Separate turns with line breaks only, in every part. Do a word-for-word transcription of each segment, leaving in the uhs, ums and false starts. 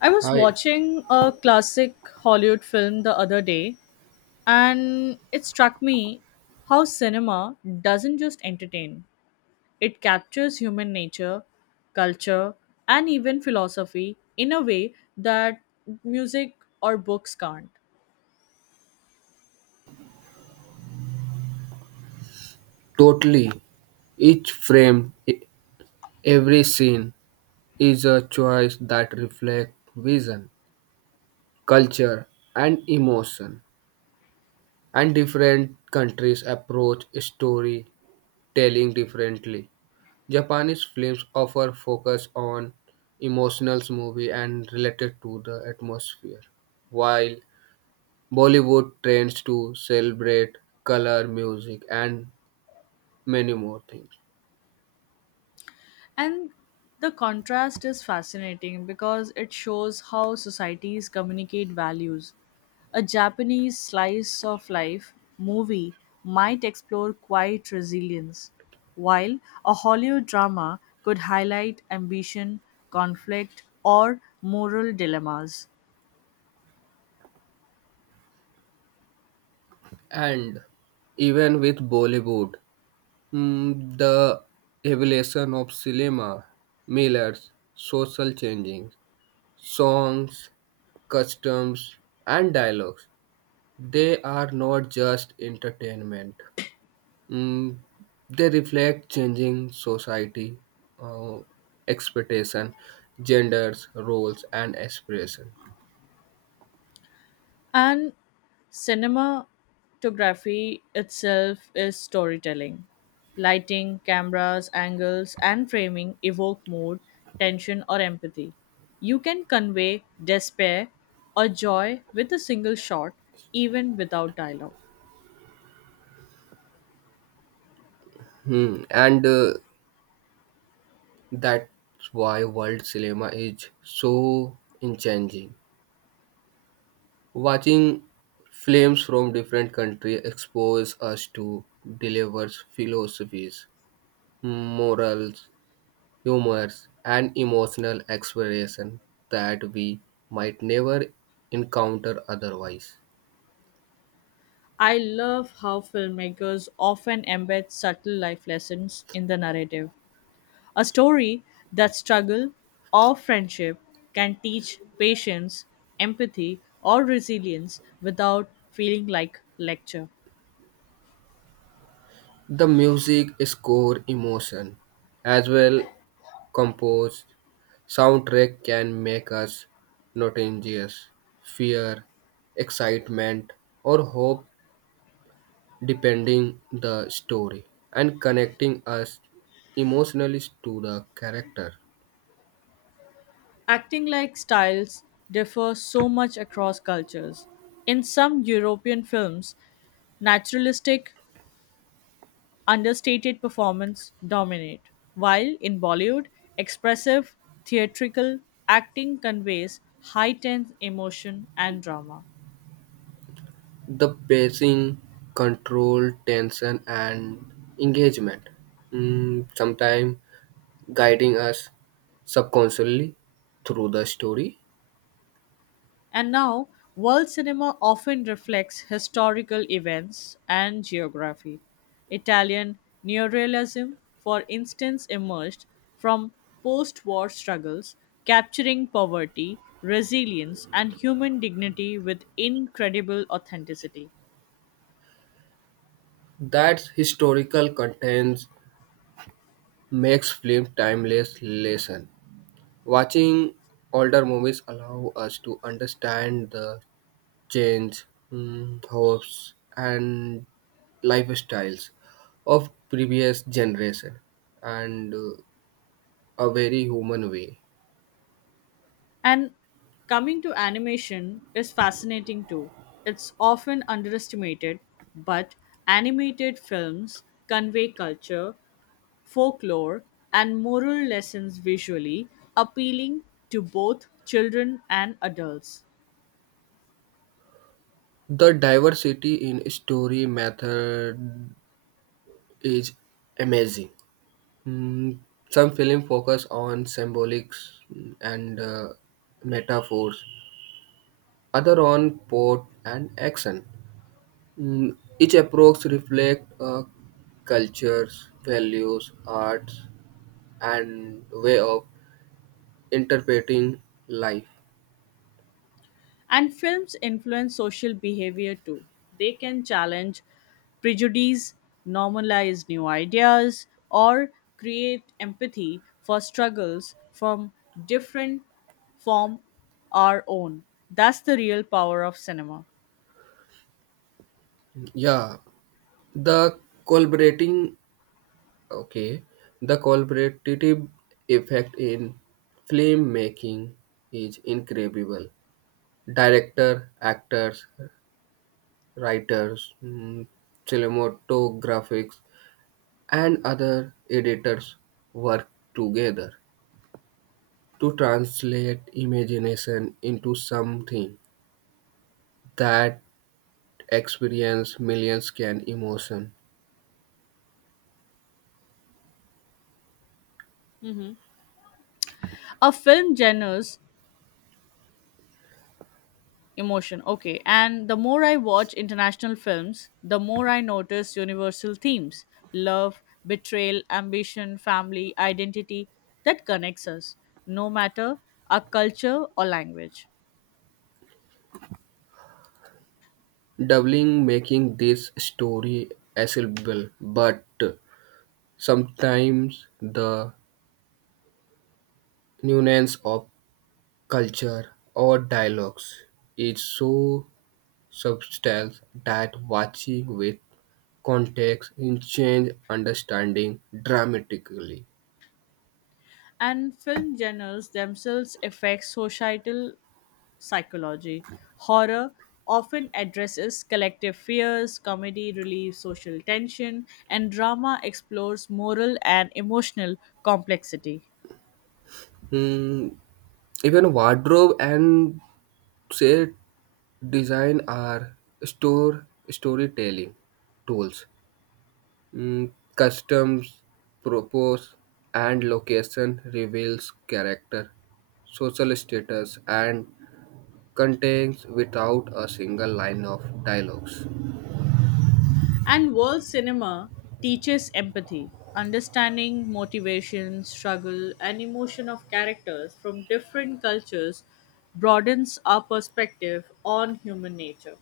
I was
I
watching a classic Hollywood film the other day, and it struck me how cinema doesn't just entertain, it captures human nature, culture, and even philosophy in a way that music or books can't.
totally. Each frame, e- every scene is a choice that reflects vision, culture, and emotion. And different countries approach storytelling differently. Japanese films offer focus on emotional movie and related to the atmosphere, while Bollywood trends to celebrate color, music, and many more things.
And the contrast is fascinating because it shows how societies communicate values. A Japanese slice of life movie might explore quiet resilience, while a Hollywood drama could highlight ambition, conflict, or moral dilemmas.
And even with Bollywood, mm, the evolution of cinema, millers, social changing, songs, customs, and dialogues, they are not just entertainment. Mm, they reflect changing society, uh, expectation, genders, roles, and aspiration.
And cinematography itself is storytelling. Lighting, cameras, angles, and framing evoke mood, tension, or empathy. You can convey despair or joy with a single shot, even without dialogue.
Hmm. And uh, that's why world cinema is so enchanting. Watching films from different countries expose us to delivers philosophies, morals, humors, and emotional expression that we might never encounter otherwise.
I love how filmmakers often embed subtle life lessons in the narrative, A story that struggle or friendship can teach patience, empathy, or resilience without feeling like lecture.
The music score emotion as well composed soundtrack can make us notorious fear, excitement, or hope depending the story and connecting us emotionally to the character.
Acting like styles differ so much across cultures. In some European films, naturalistic, understated performance dominate, while in Bollywood, expressive, theatrical acting conveys heightened emotion and drama.
The pacing, control, tension, and engagement, mm, sometimes guiding us subconsciously through the story.
And now, world cinema often reflects historical events and geography. Italian neorealism, for instance, emerged from post war struggles, capturing poverty, resilience, and human dignity with incredible authenticity.
That historical contents makes film timeless lesson. Watching older movies allow us to understand the change, mm, hopes, and lifestyles of previous generation and uh, a very human way.
And coming to animation is fascinating too. It's often underestimated, but animated films convey culture, folklore, and moral lessons visually, appealing to both children and adults.
The diversity in story method is amazing. Mm, some film focus on symbolics mm, and uh, metaphors, other on plot and action. Mm, each approach reflects uh, cultures, values, arts, and way of interpreting life.
And films influence social behavior too. They can challenge prejudice, normalize new ideas, or create empathy for struggles from different from our own. That's the real power of cinema.
Yeah, the collaborating, okay, the collaborative effect in film making is incredible. Director, actors, writers, mm, cinematographers, and other editors work together to translate imagination into something that experience millions can emotion
Mhm. A film genres emotion, okay, and the more i watch international films, the more i notice universal themes, love, betrayal, ambition, family, identity, that connects us no matter our culture or language.
doubling making this story accessible, but sometimes the nuance of culture or dialogues is so subtle that watching with context in change understanding dramatically.
And film genres themselves affect societal psychology. Horror often addresses collective fears, comedy relieves social tension, and drama explores moral and emotional complexity.
Hmm, even wardrobe and set design are store storytelling tools. Mm, customs, propose, and location reveals character, social status, and contains without a single line of dialogues.
And world cinema teaches empathy, understanding motivation, struggle, and emotion of characters from different cultures broadens our perspective on human nature.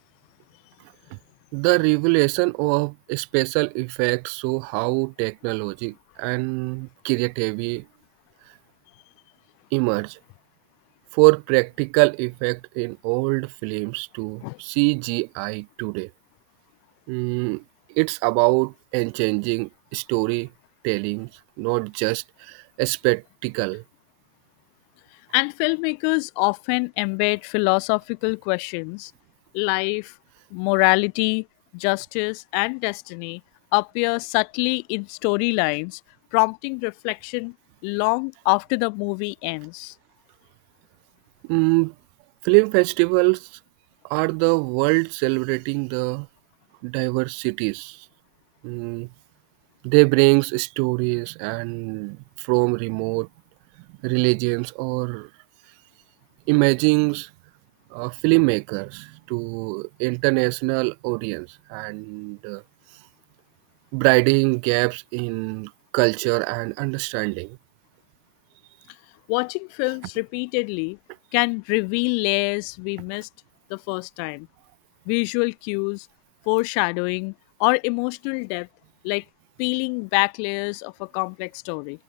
The revelation of special effects show how technology and creativity emerge. For practical effect in old films to C G I today. Mm, it's about changing storytelling, not just a spectacle.
And filmmakers often embed philosophical questions life, morality, justice, and destiny appear subtly in storylines, prompting reflection long after the movie ends.
Mm, film festivals are the world celebrating the diversities. Mm, they brings stories and from remote religions or imagings uh, filmmakers to international audience and uh, bridging gaps in culture and understanding.
Watching films repeatedly can reveal layers we missed the first time. Visual cues, foreshadowing, or emotional depth, like peeling back layers of a complex story.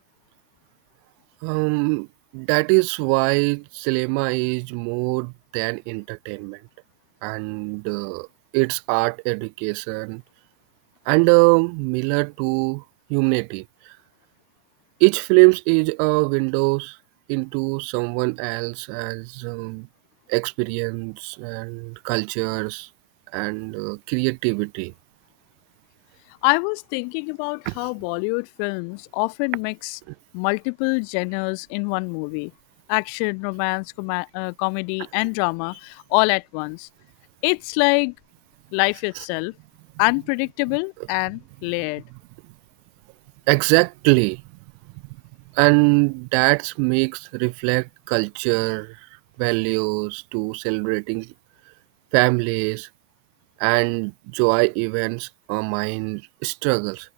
Um, that is why cinema is more than entertainment, and uh, it's art education and a mirror to humanity. Each film is a window into someone else's um, experience and cultures and uh, creativity.
I was thinking about how Bollywood films often mix multiple genres in one movie action, romance, com- uh, comedy, and drama all at once. It's like life itself, unpredictable and layered.
Exactly, and that makes reflect culture values to celebrating families and joy events or mind struggles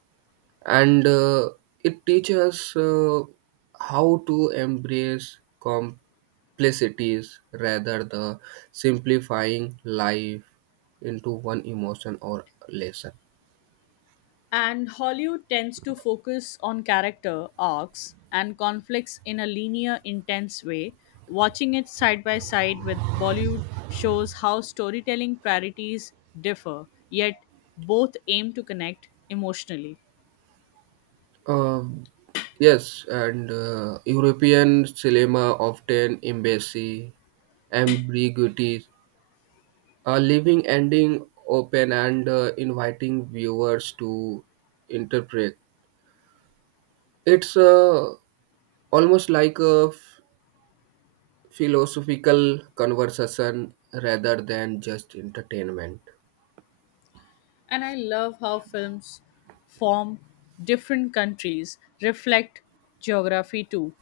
and uh, it teaches uh, how to embrace complexities rather than simplifying life into one emotion or lesson.
And Hollywood tends to focus on character arcs and conflicts in a linear, intense way. Watching it side by side with Bollywood shows how storytelling priorities differ, yet both aim to connect emotionally.
Um, yes, and uh, European cinema often embassy ambiguities, a leaving ending open and uh, inviting viewers to interpret. It's uh, almost like a f- philosophical conversation rather than just entertainment.
and I love how films form different countries reflect geography too.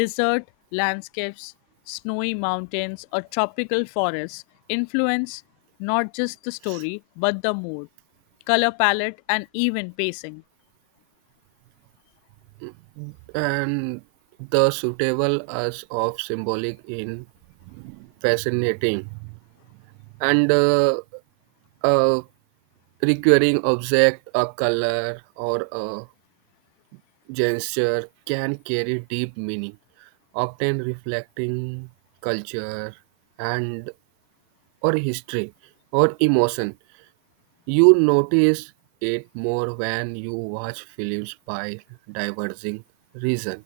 Desert landscapes, snowy mountains, or tropical forests influence not just the story but the mood, color palette, and even pacing.
And the suitable as of symbolic in fascinating and uh, a recurring object, a color, or a gesture can carry deep meaning, often reflecting culture and or history or emotion. You notice it more when you watch films by diverging reason.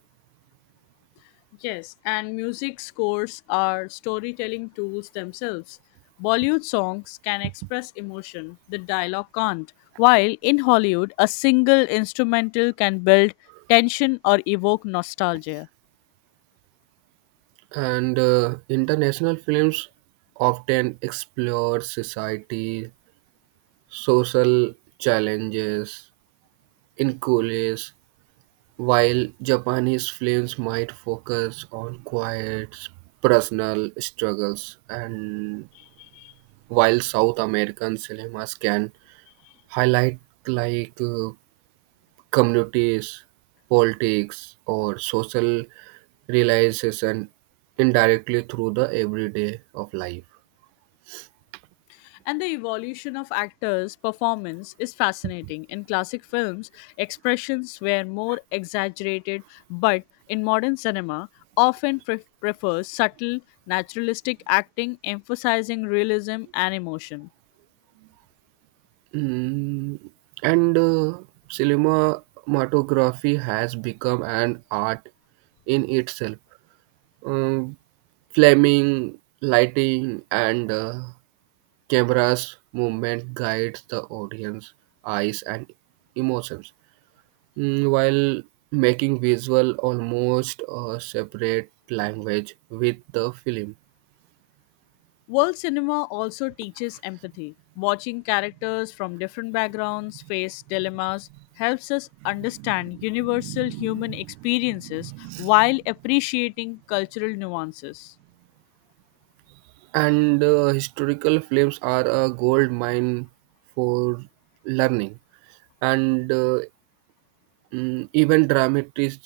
Yes, and music scores are storytelling tools themselves. Bollywood songs can express emotion, the dialogue can't. While in Hollywood, a single instrumental can build tension or evoke nostalgia.
And uh, international films often explore society, social challenges, inequalities, while Japanese films might focus on quiet, personal struggles, and while South American cinemas can highlight like uh, communities, politics, or social realization indirectly through the everyday of life.
And the evolution of actors' performance is fascinating. In classic films, expressions were more exaggerated, but in modern cinema, often pre- prefers subtle, naturalistic acting emphasizing realism and emotion.
Mm, and uh, cinematography has become an art in itself, um, flaming lighting and uh, cameras movement guides the audience eyes and emotions. Mm, while making visual almost a separate language with the film.
World cinema also teaches empathy. Watching characters from different backgrounds face dilemmas helps us understand universal human experiences while appreciating cultural nuances.
And uh, historical films are a gold mine for learning and uh, mm, even dramatic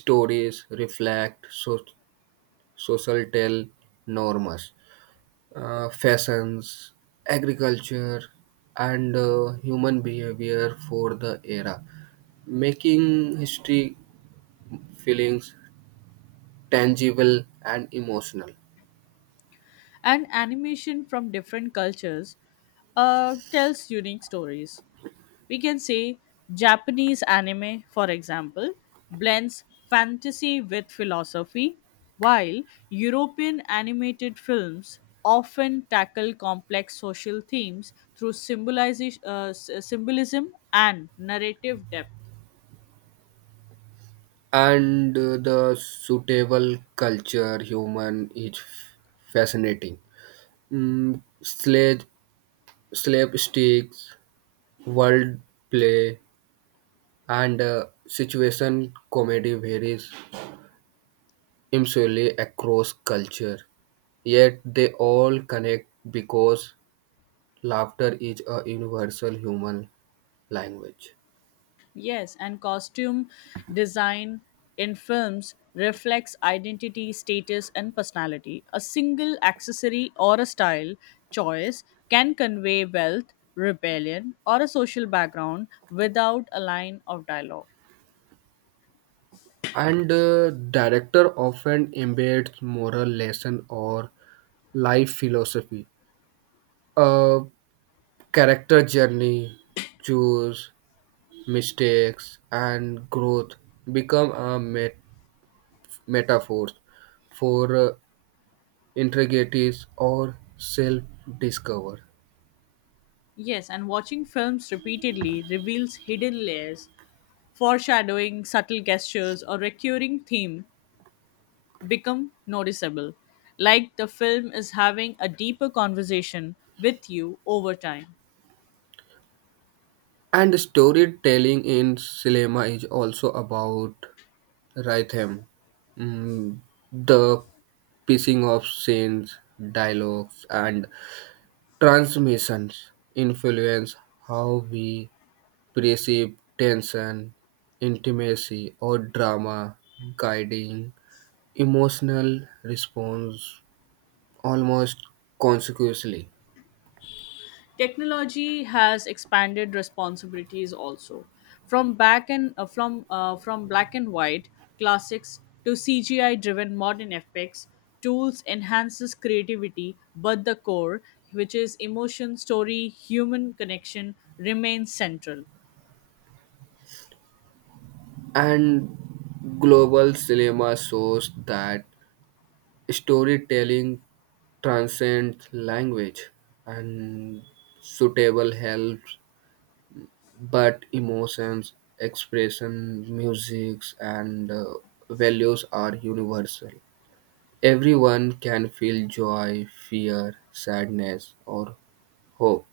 stories reflect so- social tell norms, uh, fashions, agriculture, and uh, human behavior for the era, making history feelings tangible and emotional.
And animation from different cultures uh, tells unique stories. We can say Japanese anime, for example, blends fantasy with philosophy, while European animated films often tackle complex social themes through symbolizi- uh, s- symbolism and narrative depth.
And uh, the suitable culture human is fascinating. Mm, slave, slave sticks, world play, and uh, situation comedy varies insularly across culture, yet they all connect because laughter is a universal human language.
Yes, and costume design in films reflects identity, status, and personality. A single accessory or a style choice can convey wealth, rebellion, or a social background without a line of dialogue.
And uh, director often embeds moral lesson or life philosophy, a character journey, choose mistakes and growth become a met- metaphor for uh, integrities or self-discover.
Yes, and watching films repeatedly reveals hidden layers, foreshadowing subtle gestures or recurring theme become noticeable, like the film is having a deeper conversation with you over time.
And storytelling in cinema is also about rhythm, mm, the pacing of scenes, dialogues, and transmissions influence how we perceive tension, intimacy, or drama, guiding emotional response almost consequently.
technology has expanded responsibilities also, from back and uh, from uh, from black and white classics to C G I driven modern epics. Tools enhances creativity, but the core, which is emotion, story, human connection, remains central.
And global cinema shows that storytelling transcend language and suitable help but emotions expression musics and uh, values are universal. Everyone can feel joy, fear, sadness or hope.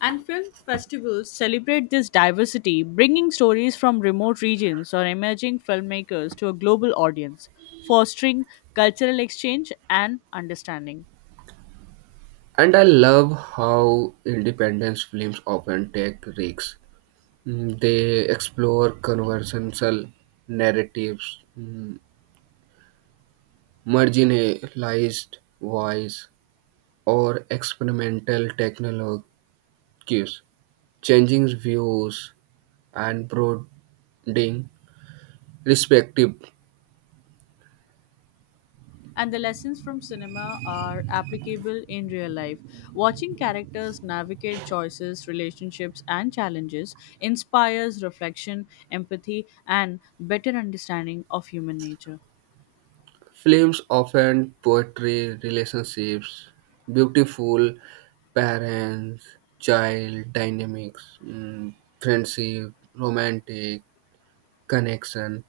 And film festivals celebrate this diversity, bringing stories from remote regions or emerging filmmakers to a global audience, fostering cultural exchange and understanding.
And I love how independence films often take risks. Mm, they explore conventional narratives, mm, marginalized voice or experimental technologies, changing views and broadening perspective.
and the lessons from cinema are applicable in real life. Watching characters navigate choices, relationships, and challenges inspires reflection, empathy, and better understanding of human nature.
Films often portray relationships, beautiful parents, child dynamics, mm, friendship, romantic connection,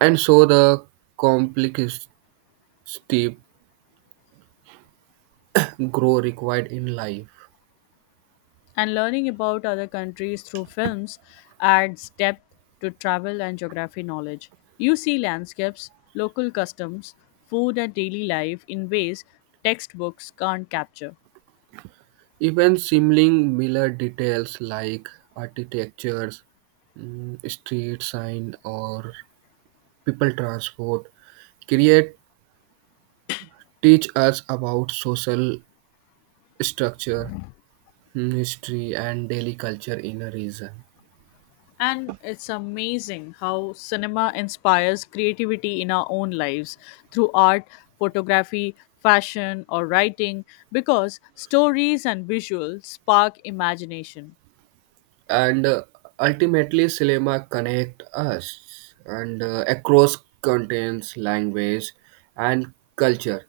and so the complexity grow required in life.
And learning about other countries through films adds depth to travel and geography knowledge. You see landscapes, local customs, food, and daily life in ways textbooks can't capture.
Even simling Miller details like architectures, mm, street sign, or people transport create teach us about social structure, mm, history, and daily culture in a region.
And it's amazing how cinema inspires creativity in our own lives through art, photography, fashion, or writing because stories and visuals spark imagination.
and uh, ultimately cinema connect us and uh, across continents, language and culture.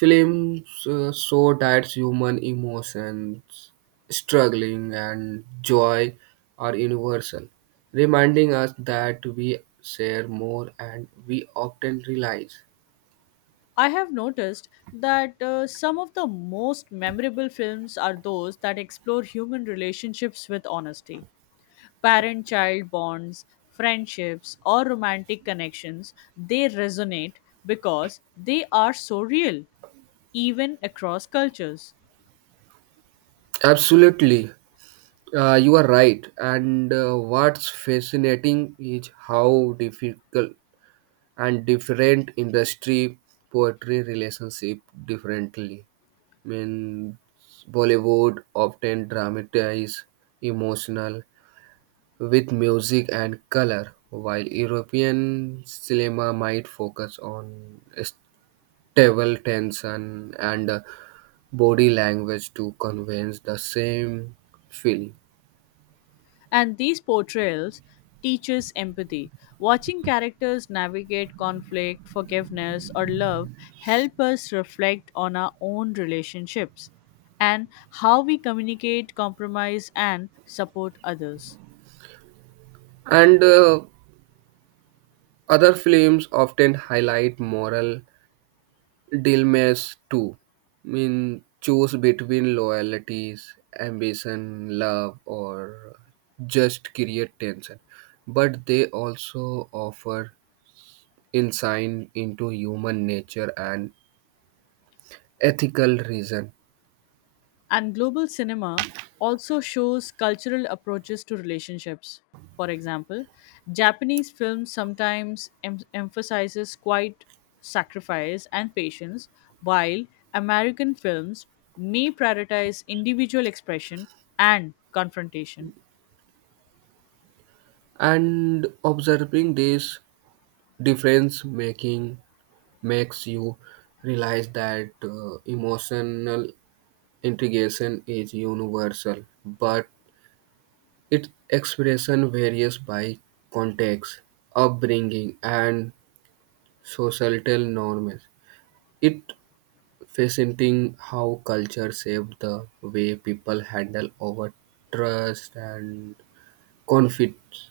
Films uh, show that human emotions, struggling and joy, are universal, reminding us that we share more and we often realize.
I have noticed that uh, some of the most memorable films are those that explore human relationships with honesty. Parent child bonds, friendships, or romantic connections, they resonate because they are so real even across cultures.
Absolutely. Uh, you are right. And uh, what's fascinating is how difficult and different industry poetry relationship differently. Means Bollywood often dramatize emotional with music and color, while European cinema might focus on stable tension and uh, body language to convey the same feeling.
And these portrayals teach us empathy. Watching characters navigate conflict, forgiveness, or love help us reflect on our own relationships and how we communicate, compromise, and support others.
And uh, other films often highlight moral Dilmes too. Mean, choose between loyalties, ambition, love, or just create tension. But they also offer insight into human nature and ethical reason.
And global cinema also shows cultural approaches to relationships. For example, Japanese film sometimes em- emphasizes quiet sacrifice and patience, while American films may prioritize individual expression and confrontation.
And observing this difference making makes you realize that uh, emotional integration is universal, but its expression varies by context, upbringing, and societal norms. It's fascinating how culture shapes the way people handle over trust and conflicts.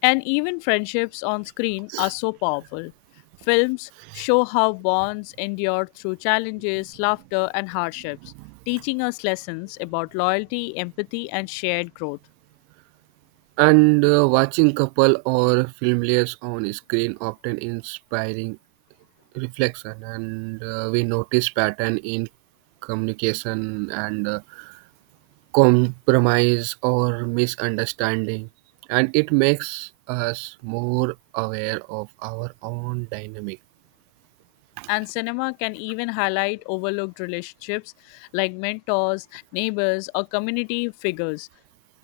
And even friendships on screen are so powerful. Films show how bonds endure through challenges, laughter, and hardships, teaching us lessons about loyalty, empathy, and shared growth.
And uh, watching couple or familiars on screen often inspiring reflection, and uh, we notice pattern in communication and uh, compromise or misunderstanding, and it makes us more aware of our own dynamic.
And cinema can even highlight overlooked relationships like mentors, neighbors, or community figures,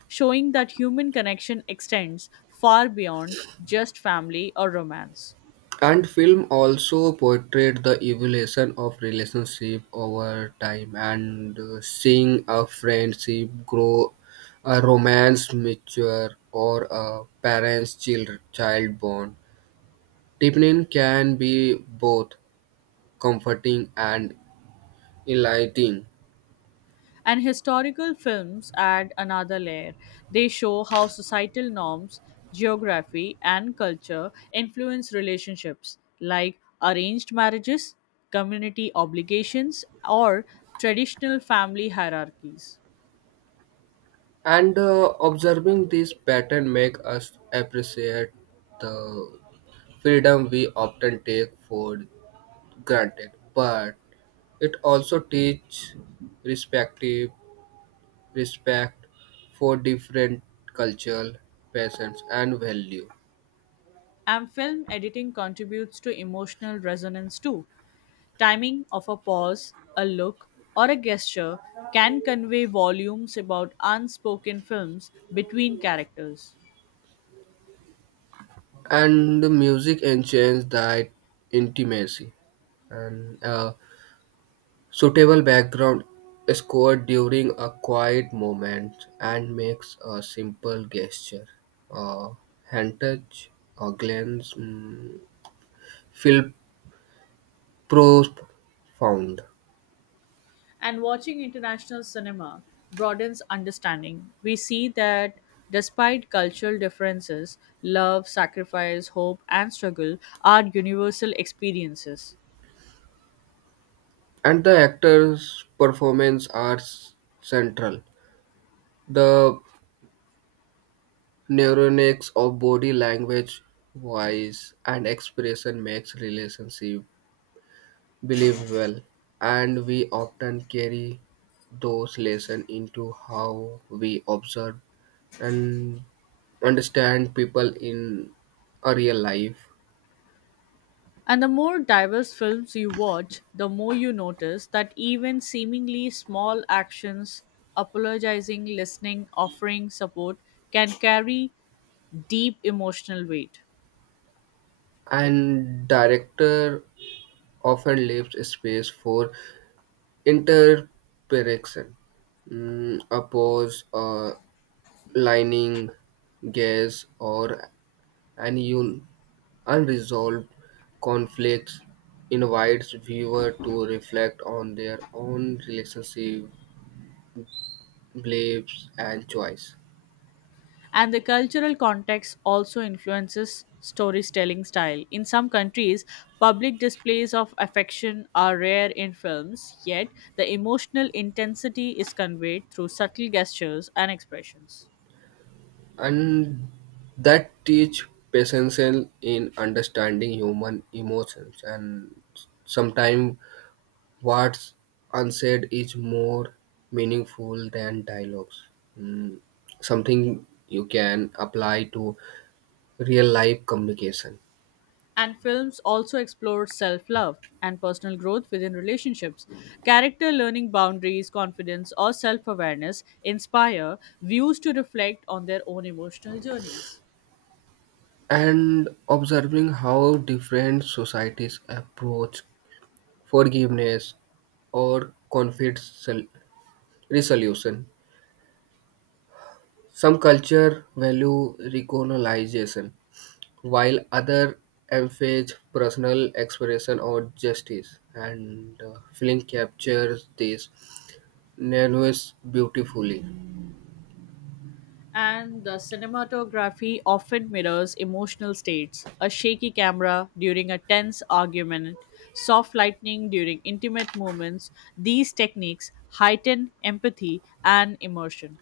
showing that human connection extends far beyond just family or romance.
And film also portrayed the evolution of relationship over time and uh, seeing a friendship grow, a romance mature, or a parent's child, child bond. Deepening can be both comforting and enlightening.
And historical films add another layer. They show how societal norms, geography, and culture influence relationships, like arranged marriages, community obligations, or traditional family hierarchies.
and uh, observing this pattern make us appreciate the freedom we often take for granted, but it also teach respective respect for different cultural passions and value.
And film editing contributes to emotional resonance too. Timing of a pause, a look, or a gesture can convey volumes about unspoken films between characters.
And the music enhances that intimacy and uh, suitable background scored during a quiet moment and makes a simple gesture. A hand touch, a glance, mm, feel profound.
And watching international cinema broadens understanding. We see that despite cultural differences, love, sacrifice, hope, and struggle are universal experiences.
And the actor's performance are s- central. The neuronics of body language, voice, and expression makes relationship believable, and we often carry those lessons into how we observe and understand people in a real life.
And the more diverse films you watch, the more you notice that even seemingly small actions, apologizing, listening, offering support, can carry deep emotional weight.
And director often leaves space for interpretation, mm, a pause, a lining, guess, or an unresolved conflicts invites viewer to reflect on their own relationship, beliefs, and choice,
And the cultural context also influences storytelling style. In some countries, public displays of affection are rare in films, yet the emotional intensity is conveyed through subtle gestures and expressions.
and that teach patience in understanding human emotions. And sometimes what's unsaid is more meaningful than dialogues. Mm, something you can apply to real life communication.
And films also explore self love and personal growth within relationships. Character learning boundaries, confidence, or self awareness inspire views to reflect on their own emotional journeys.
And observing how different societies approach forgiveness or conflict sol- resolution. Some culture value reconciliation, while other emphasize personal expression or justice, and uh, film captures this nuance beautifully.
and the cinematography often mirrors emotional states. A shaky camera during a tense argument, soft lightning during intimate moments, these techniques heighten empathy and immersion.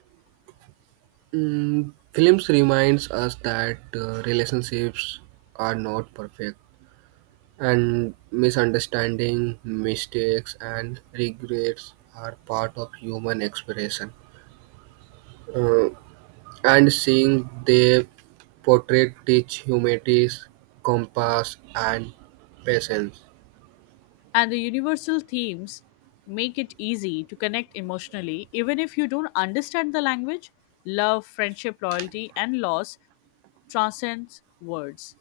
Mm, films reminds us that uh, relationships are not perfect. And misunderstanding, mistakes, and regrets are part of human expression. Uh, and seeing they portray teach humanities, compass, and patience.
And the universal themes make it easy to connect emotionally, even if you don't understand the language. Love, friendship, loyalty, and loss transcends words.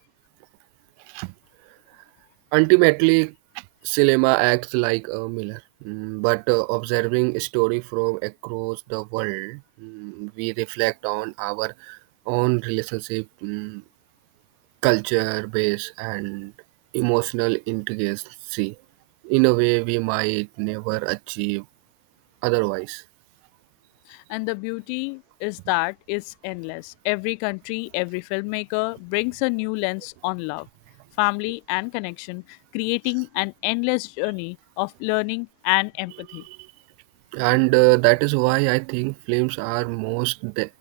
Ultimately, cinema acts like a mirror. Mm, But uh, observing story from across the world, mm, we reflect on our own relationship, mm, culture base and emotional intricacy in a way we might never achieve otherwise.
And the beauty is that it's endless. Every country, every filmmaker brings a new lens on love, family, and connection, creating an endless journey of learning and empathy.
And uh, that is why I think films are most th-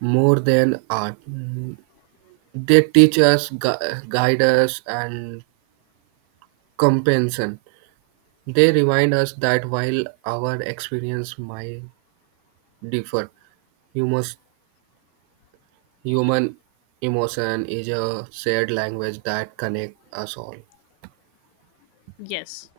more than art. Mm, they teach us, gu- guide us and compensation. They remind us that while our experience might differ, humus- human emotion is a shared language that connects us all.
Yes.